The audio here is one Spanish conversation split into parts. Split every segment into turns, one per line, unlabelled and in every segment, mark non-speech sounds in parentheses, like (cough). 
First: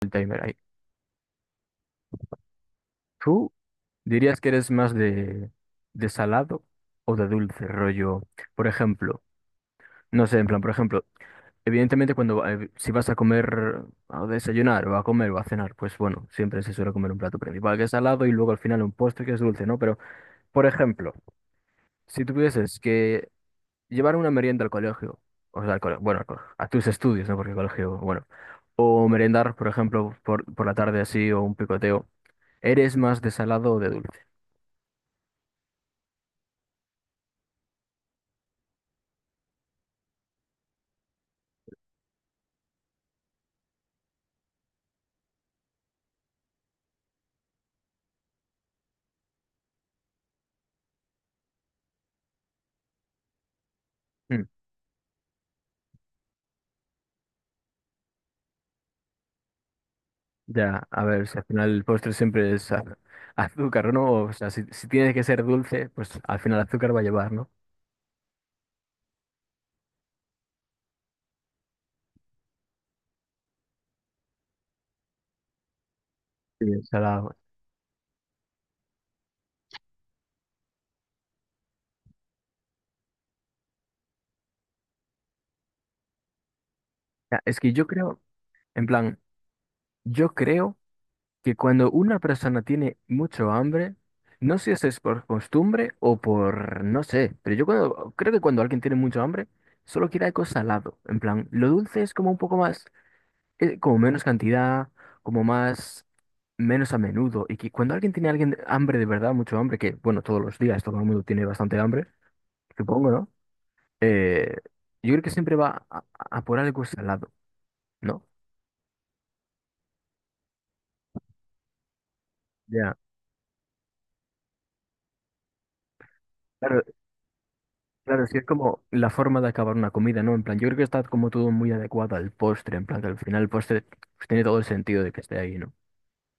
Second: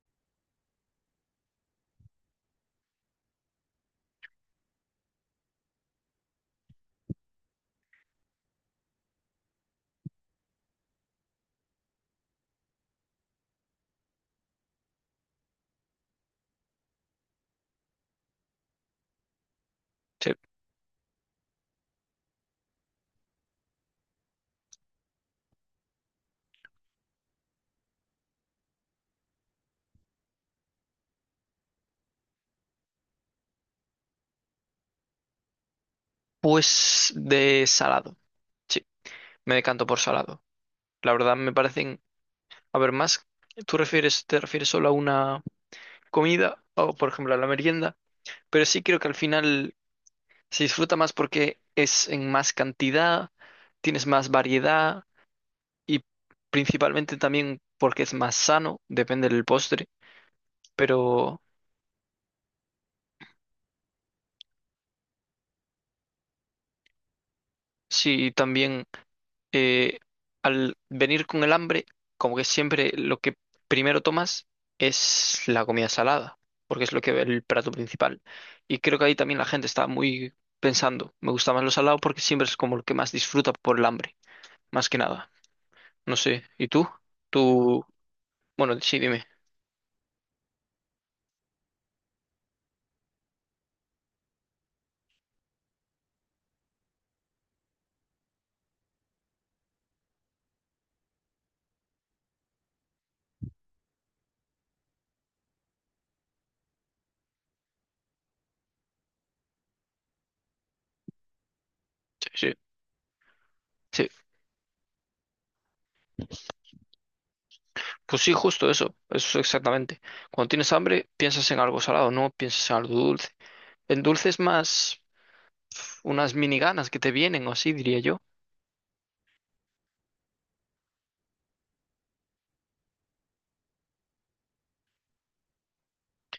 El timer ahí. ¿Tú dirías que eres más de salado o de dulce, rollo? Por ejemplo, no sé, en plan, por ejemplo, evidentemente si vas a comer, a desayunar o a comer o a cenar, pues bueno, siempre se suele comer un plato principal que es salado y luego al final un postre que es dulce, ¿no? Pero,
Sí.
por ejemplo, si tuvieses que llevar una merienda al colegio, o sea, al colegio, bueno, al colegio, a tus estudios, ¿no? Porque el colegio, bueno, o merendar, por ejemplo, por la tarde así o un picoteo, ¿eres más de salado o de dulce?
Pues de salado. Sí, me decanto por salado. La verdad me parecen, a ver, más, te refieres solo a una comida o, por ejemplo, a la merienda, pero sí creo que al final se disfruta más porque es en más cantidad, tienes más
Hmm.
variedad y principalmente también porque es más sano, depende del postre,
Ya, a ver, si
pero
al final el postre siempre es azúcar, ¿no? O sea, si tiene que ser dulce, pues al final azúcar va a llevar, ¿no?
sí, también eh, al venir con el hambre, como que siempre lo que primero tomas es la comida salada,
Sí.
porque es lo que
Salado.
el plato principal. Y creo que ahí también la gente está muy pensando, me gusta más lo salado porque siempre es como lo que más disfruta por el hambre, más que nada. No sé, ¿y tú?
Ya, es que
Tú,
yo creo,
bueno,
en
sí,
plan,
dime.
yo creo que cuando una persona tiene mucho hambre, no sé si es por costumbre o por, no sé, pero creo que cuando alguien tiene mucho hambre, solo quiere algo salado. En plan, lo dulce es como un poco más... como menos cantidad, como más, menos a menudo. Y que cuando alguien tiene alguien hambre de verdad, mucho hambre, que bueno, todos los días todo el mundo tiene bastante hambre,
Sí, sí.
supongo, ¿no?
Sí.
Eh, yo creo que siempre a por algo salado,
Pues
¿no?
sí, justo eso, eso exactamente. Cuando tienes hambre, piensas en algo salado, no piensas en algo
Ya.
dulce. El dulce es más unas mini
Claro,
ganas que te vienen, o así diría yo.
claro, sí es como la forma de acabar una comida, ¿no? En plan, yo creo que está como todo muy adecuado al postre, en plan, que al final el postre pues, tiene todo el sentido de que esté ahí, ¿no?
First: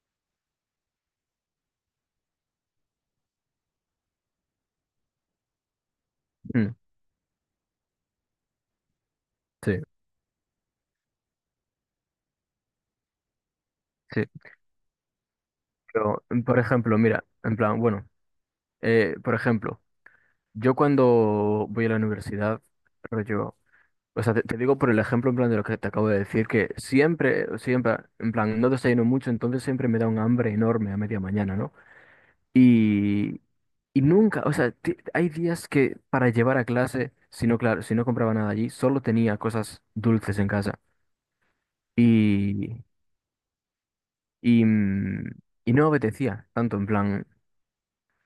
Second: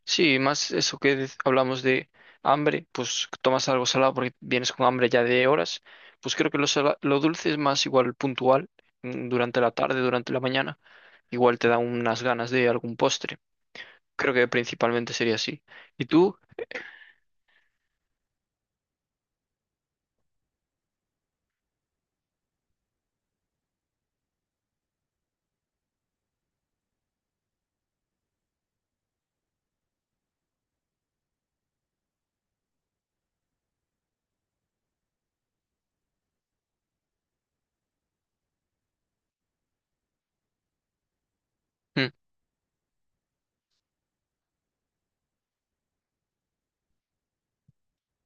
Sí, más eso que hablamos de hambre, pues tomas algo salado porque vienes con hambre ya de horas, pues creo que
Mm,
lo dulce es más igual puntual, mm, durante la
sí,
tarde, durante la mañana, igual te da unas ganas de algún postre.
sí.
Creo que principalmente sería así. ¿Y
Pero,
tú?
por ejemplo, mira, en plan, bueno, por ejemplo. Yo cuando voy a la universidad, rollo, o sea, te digo por el ejemplo en plan de lo que te acabo de decir, que siempre, siempre, en plan, no desayuno mucho, entonces siempre me da un hambre enorme a media mañana, ¿no? Y, y nunca, o sea, hay días que para llevar a clase, si no, claro, si no compraba nada allí, solo tenía cosas dulces en casa.
Mm.
Y, y, mm, y no apetecía tanto, en plan,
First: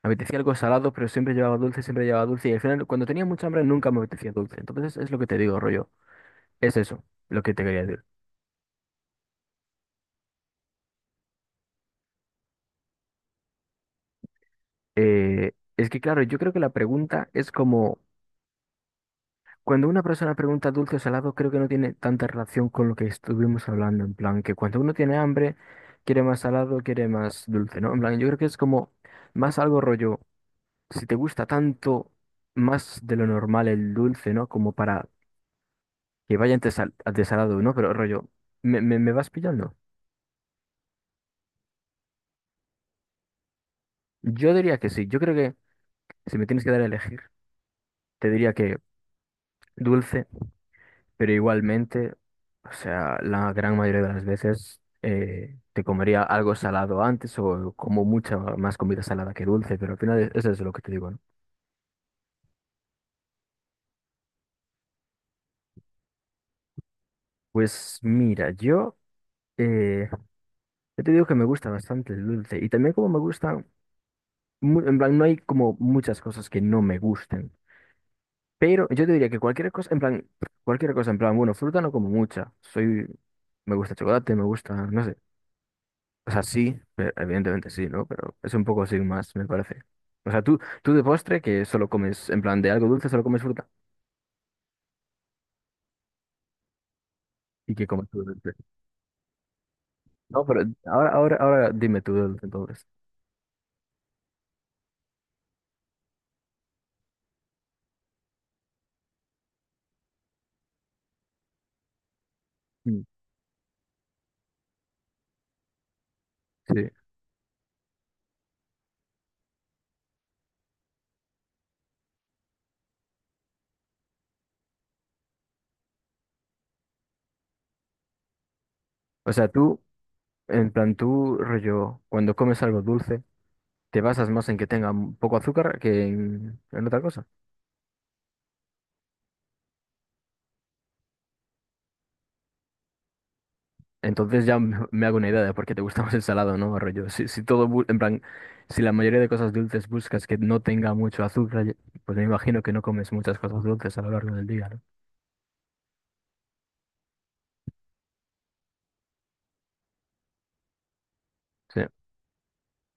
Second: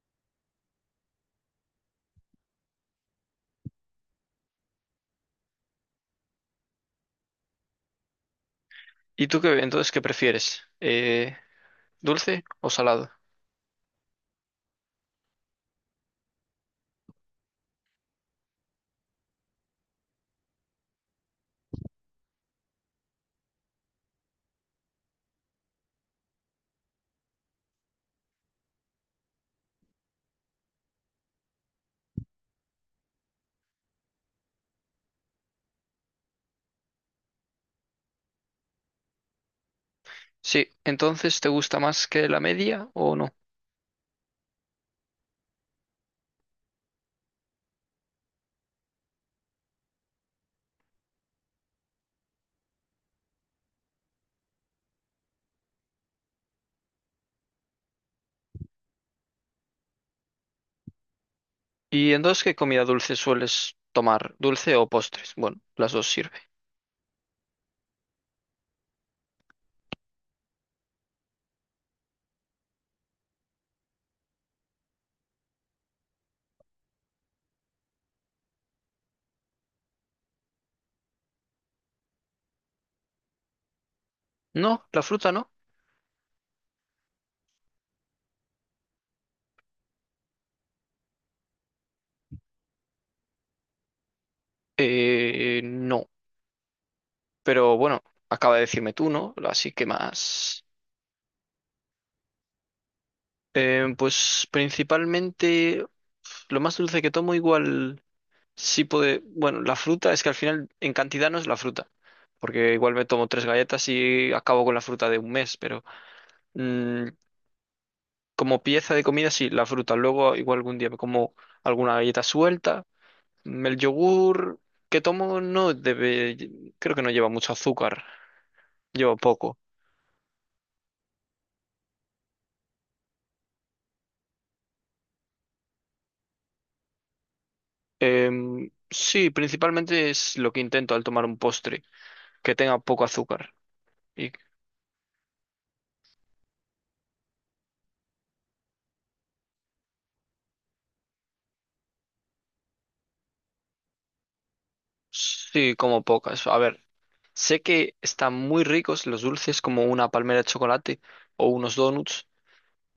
me apetecía algo salado, pero siempre llevaba dulce, y al final, cuando tenía mucha hambre, nunca me apetecía dulce. Entonces, es lo que te digo, rollo. Es eso lo que te quería decir.
¿Y tú qué, entonces qué prefieres? ¿Dulce o salado?
Es que, claro, yo creo que la pregunta es como, cuando una persona pregunta dulce o salado, creo que no tiene tanta relación con lo que estuvimos hablando, en plan, que cuando uno tiene hambre, quiere más salado, quiere más dulce, ¿no? En plan, yo creo que es como más algo rollo, si te gusta tanto más de lo normal el dulce, ¿no? Como para que vaya de salado, ¿no? Pero rollo, ¿me vas pillando?
Sí, entonces ¿te gusta más que la media o no?
Yo diría que sí, yo creo que si me tienes que dar a elegir, te diría que dulce. Pero igualmente, o sea, la gran mayoría de las veces te comería algo salado antes o como mucha más comida salada que dulce, pero al final eso es lo que te digo, ¿no?
¿Y entonces qué comida dulce sueles tomar? ¿Dulce o postres? Bueno, las dos sirve.
Pues mira, yo, eh, yo te digo que me gusta bastante el dulce y también como me gustan, en plan, no hay como muchas cosas que no me gusten, pero yo te diría que cualquier cosa, en plan, cualquier cosa, en plan, bueno, fruta no como mucha, soy, me gusta chocolate, me
No,
gusta,
la
no sé.
fruta no.
O sea, sí, pero- evidentemente sí, ¿no? Pero es un poco sin más, me parece. O sea, tú de postre que solo comes, en plan de algo dulce, solo comes fruta.
No,
¿Y
pero
qué
bueno,
comes tú de dulce?
acaba de decirme tú, ¿no? Así que
No, pero
más.
ahora, ahora, ahora dime tú de dulce entonces.
Pues principalmente lo más dulce que tomo igual sí puede... Bueno, la fruta es que al final en cantidad no es la fruta, porque igual
Mm.
me tomo tres galletas y acabo con la fruta de un mes, pero
Sí.
mm, como pieza de comida sí, la fruta. Luego igual algún día me como alguna galleta suelta. Mm, el yogur que tomo no debe... Creo que no lleva mucho azúcar, lleva
O sea,
poco.
tú, en plan, tú, rollo, cuando comes algo dulce, te basas más en que tenga un poco azúcar que en otra cosa.
Sí, principalmente es lo que intento al tomar un postre, que tenga poco azúcar. Y
Entonces ya me hago una idea de por qué te gusta (laughs) más el salado, ¿no? Rollo, si, si todo, en plan, si la mayoría de cosas dulces buscas que no tenga mucho azúcar, pues me imagino que no comes muchas cosas dulces a lo largo del día, ¿no?
sí, como pocas. A ver, sé que están muy ricos los dulces como una palmera de chocolate o unos
Sí.
donuts,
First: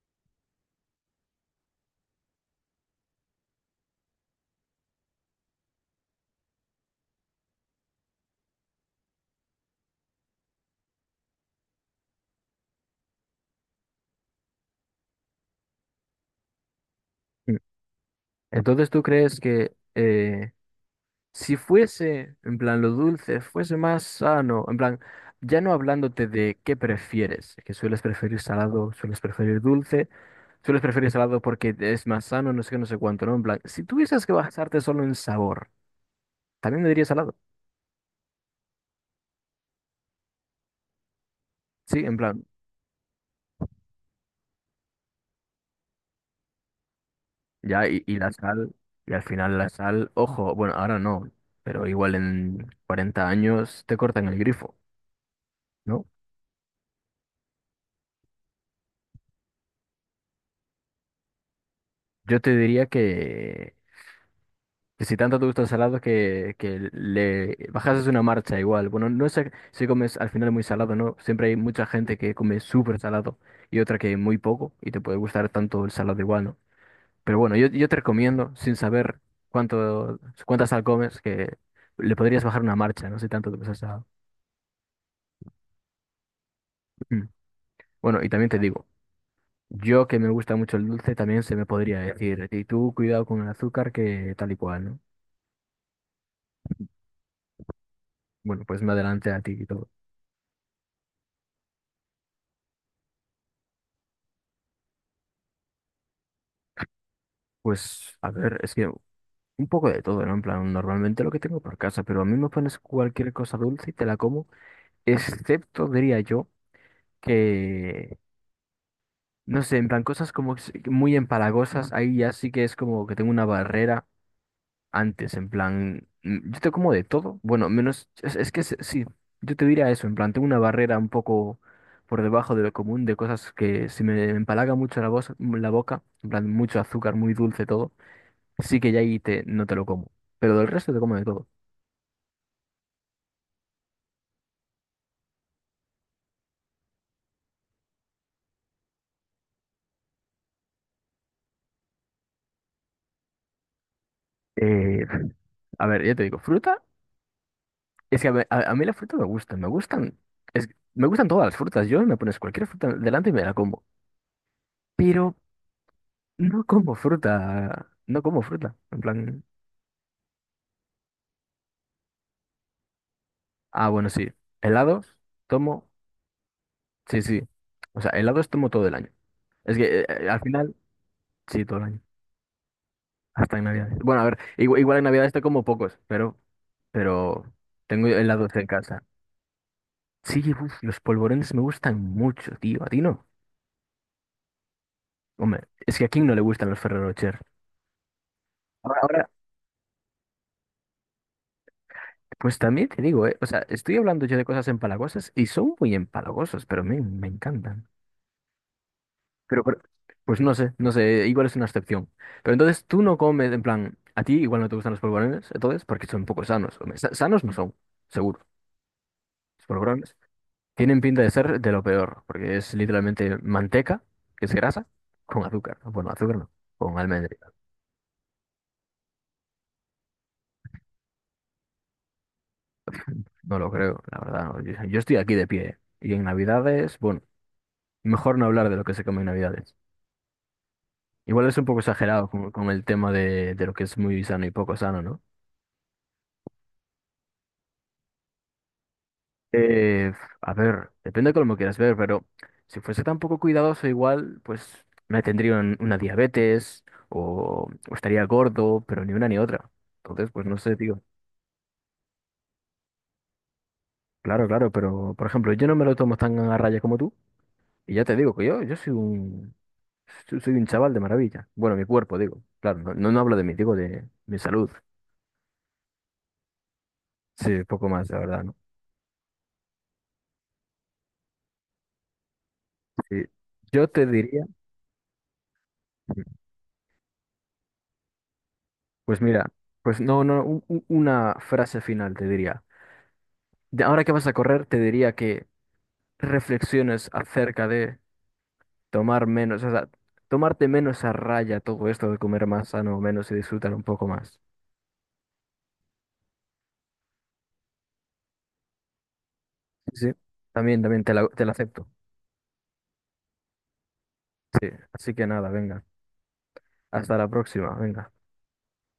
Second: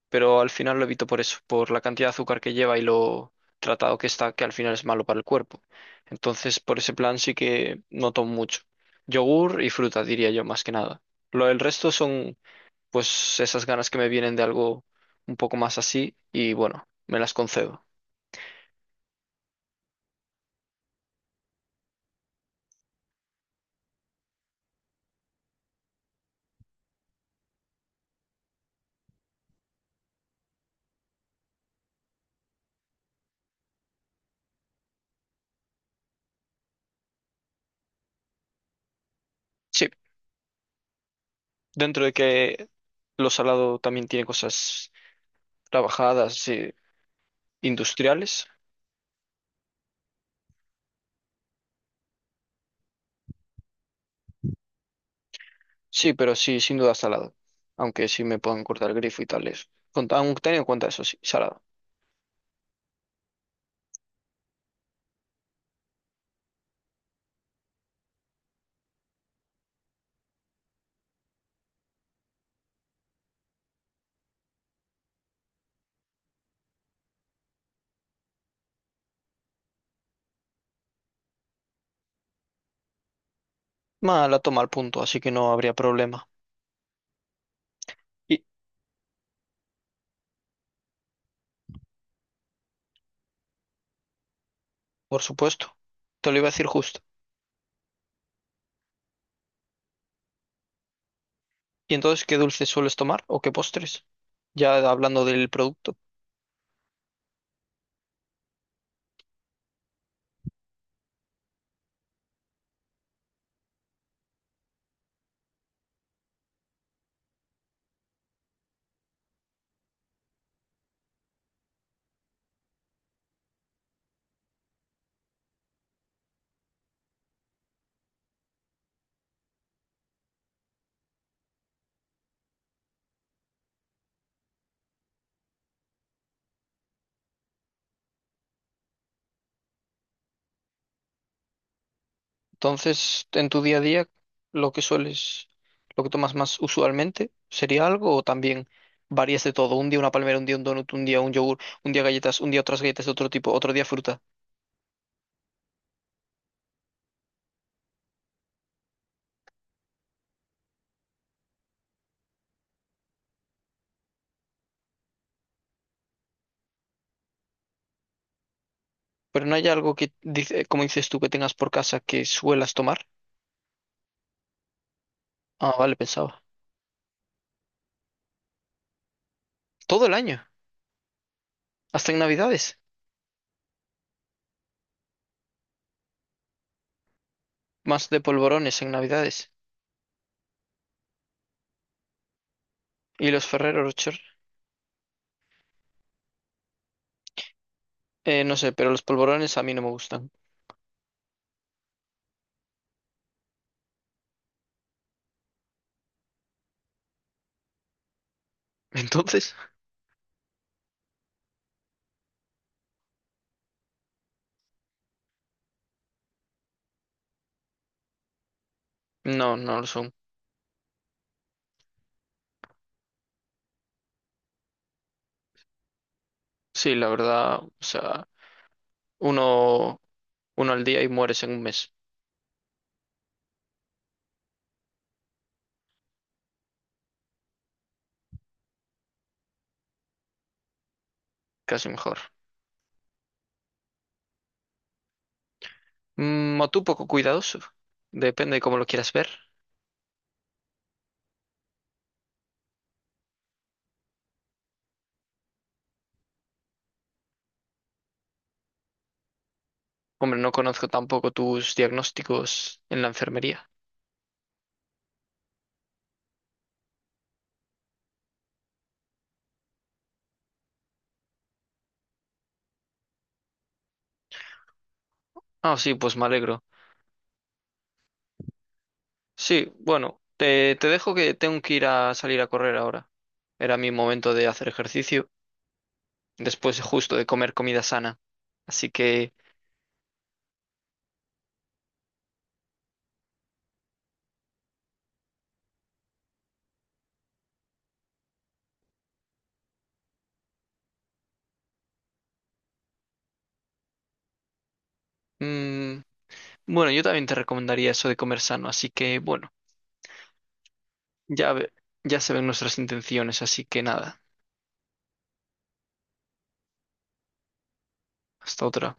pero al final lo evito por eso, por la cantidad de azúcar que lleva y lo tratado que está, que al final es malo para el cuerpo. Entonces, por ese plan sí que no tomo mucho. Yogur y fruta, diría yo, más que nada. Lo del resto son pues esas ganas que me vienen de algo un poco más así y bueno, me las
Mm.
concedo.
Entonces, ¿tú crees que si fuese, en plan, lo dulce fuese más sano, en plan, ya no hablándote de qué prefieres, que sueles preferir salado, sueles preferir dulce, sueles preferir salado porque es más sano, no sé qué, no sé cuánto, ¿no? En plan, si tuvieses que basarte solo en sabor, ¿también me dirías salado?
Sí,
Sí,
dentro de
en plan,
que lo salado también tiene cosas trabajadas, sí,
ya, y la
industriales,
sal, y al final la sal, ojo, bueno, ahora no, pero igual en 40 años te cortan el grifo, ¿no?
sí, pero sí, sin duda salado. Aunque sí me puedan cortar el grifo y tales. Con- aunque teniendo en cuenta eso, sí, salado.
Yo te diría que si tanto te gusta el salado, que le bajases una marcha igual. Bueno, no sé si comes al final muy salado, ¿no? Siempre hay mucha gente que come súper salado y otra que muy poco, y te puede gustar tanto el salado igual, ¿no? Pero bueno, yo te recomiendo, sin saber cuánto, cuánta sal comes, que le podrías bajar una marcha, no sé tanto te gusta el salado.
Ma, la toma al punto, así que no habría problema.
Mm. Bueno, y
Y,
también te digo, yo que me gusta mucho el dulce, también se me podría decir, y tú cuidado con el azúcar que tal y cual, ¿no?
por supuesto, te lo iba a decir justo.
Bueno, pues me adelante a ti y todo.
¿Y entonces qué dulces sueles tomar o qué postres? Ya hablando del producto.
Pues, a ver, es que un poco de todo, ¿no? En plan, normalmente lo que tengo por casa, pero a mí me pones cualquier cosa dulce y te la como, excepto, diría yo, que, no sé, en plan, cosas como muy empalagosas, ahí ya sí que es como que tengo una barrera antes, en plan, yo te como de todo, bueno, menos, sí, yo te diría eso, en plan, tengo una barrera un poco por debajo de lo común de cosas que si me empalaga mucho la, voz, la boca, en plan, mucho azúcar, muy dulce todo, sí que ya ahí te, no te lo como, pero del resto te como de todo.
Entonces, en tu día a día, lo que sueles, lo que tomas más usualmente, ¿sería algo o también varías de todo? Un día una palmera, un día un donut, un día un yogur, un día galletas, un día otras galletas de otro tipo, otro día fruta.
Eh, a ver, ya te digo, fruta, es que a mí la fruta me gusta, me gustan, es, me gustan todas las frutas, yo me pones cualquier fruta delante y me la como, pero no como fruta, no como fruta, en plan...
Pero no hay algo que, dice, como dices tú, que tengas por casa que suelas tomar.
Ah, bueno, sí. Helados,
Ah,
tomo,
vale, pensaba.
sí, sí. O sea, helados tomo todo el año. Es que
Todo el año,
al final, sí, todo el año.
hasta en Navidades.
Hasta en Navidad. Bueno, a ver, igual, igual en Navidad te como pocos, pero tengo
Más de
helados en
polvorones en
casa.
Navidades.
Sí, uf, los polvorones me gustan mucho, tío. ¿A ti no?
¿Y los Ferrero Rocher?
Hombre, es que a quién no le gustan los Ferrero Rocher.
No sé, pero
Ahora,
los
ahora,
polvorones a mí no me gustan.
pues también te digo, o sea, estoy hablando yo de cosas empalagosas y son muy empalagosos, pero me encantan.
(laughs) Entonces,
Pero, pues no sé, no sé, igual es una excepción. Pero entonces tú no comes, en plan, a ti igual no te gustan los polvorones, entonces, porque son poco sanos. Hombre, sanos no son, seguro.
no,
Los
no lo son.
polvorones tienen pinta de ser de lo peor, porque es literalmente manteca, que es grasa, con azúcar. Bueno, azúcar no,
Sí,
con
la
almendra.
verdad, o sea, uno. Uno al día y mueres en un mes,
No lo creo, la verdad. No. Yo estoy aquí de pie. ¿Eh? Y en Navidades, bueno, mejor no hablar de lo que se come en Navidades. Igual es un poco
casi mejor.
exagerado con el tema de lo que es muy sano y poco sano, ¿no?
Mm, o tú poco cuidadoso, depende de cómo lo quieras ver.
Eh, a ver, depende de cómo lo quieras ver, pero si fuese tan poco cuidadoso igual, pues me tendría una diabetes o estaría gordo, pero ni una ni otra. Entonces,
Hombre,
pues
no
no sé,
conozco
tío.
tampoco tus diagnósticos en la enfermería.
Claro, claro, pero por ejemplo, yo no me lo tomo tan a raya como tú. Y ya te digo que yo soy un, soy un chaval de maravilla. Bueno, mi cuerpo, digo. Claro, no, no, no hablo de mí, digo de mi salud.
Ah, sí, pues me alegro.
Sí, poco más, la verdad, ¿no?
Sí, bueno, te dejo que tengo que ir a salir a correr ahora.
Sí.
Era
Yo
mi
te
momento
diría,
de hacer ejercicio, después justo de comer comida sana. Así
pues
que,
mira, pues no, no, una frase final te diría. De ahora que vas a correr, te diría que reflexiones acerca de tomar menos, o sea, tomarte menos a raya todo esto de comer más sano, menos y disfrutar un poco más.
mm, bueno, yo también te recomendaría eso de comer sano, así que, bueno,
Sí, sí. También, también te la
ya, ve-
acepto.
ya se ven nuestras intenciones, así que nada,
Sí, así que nada, venga. Hasta la próxima, venga.
hasta otra.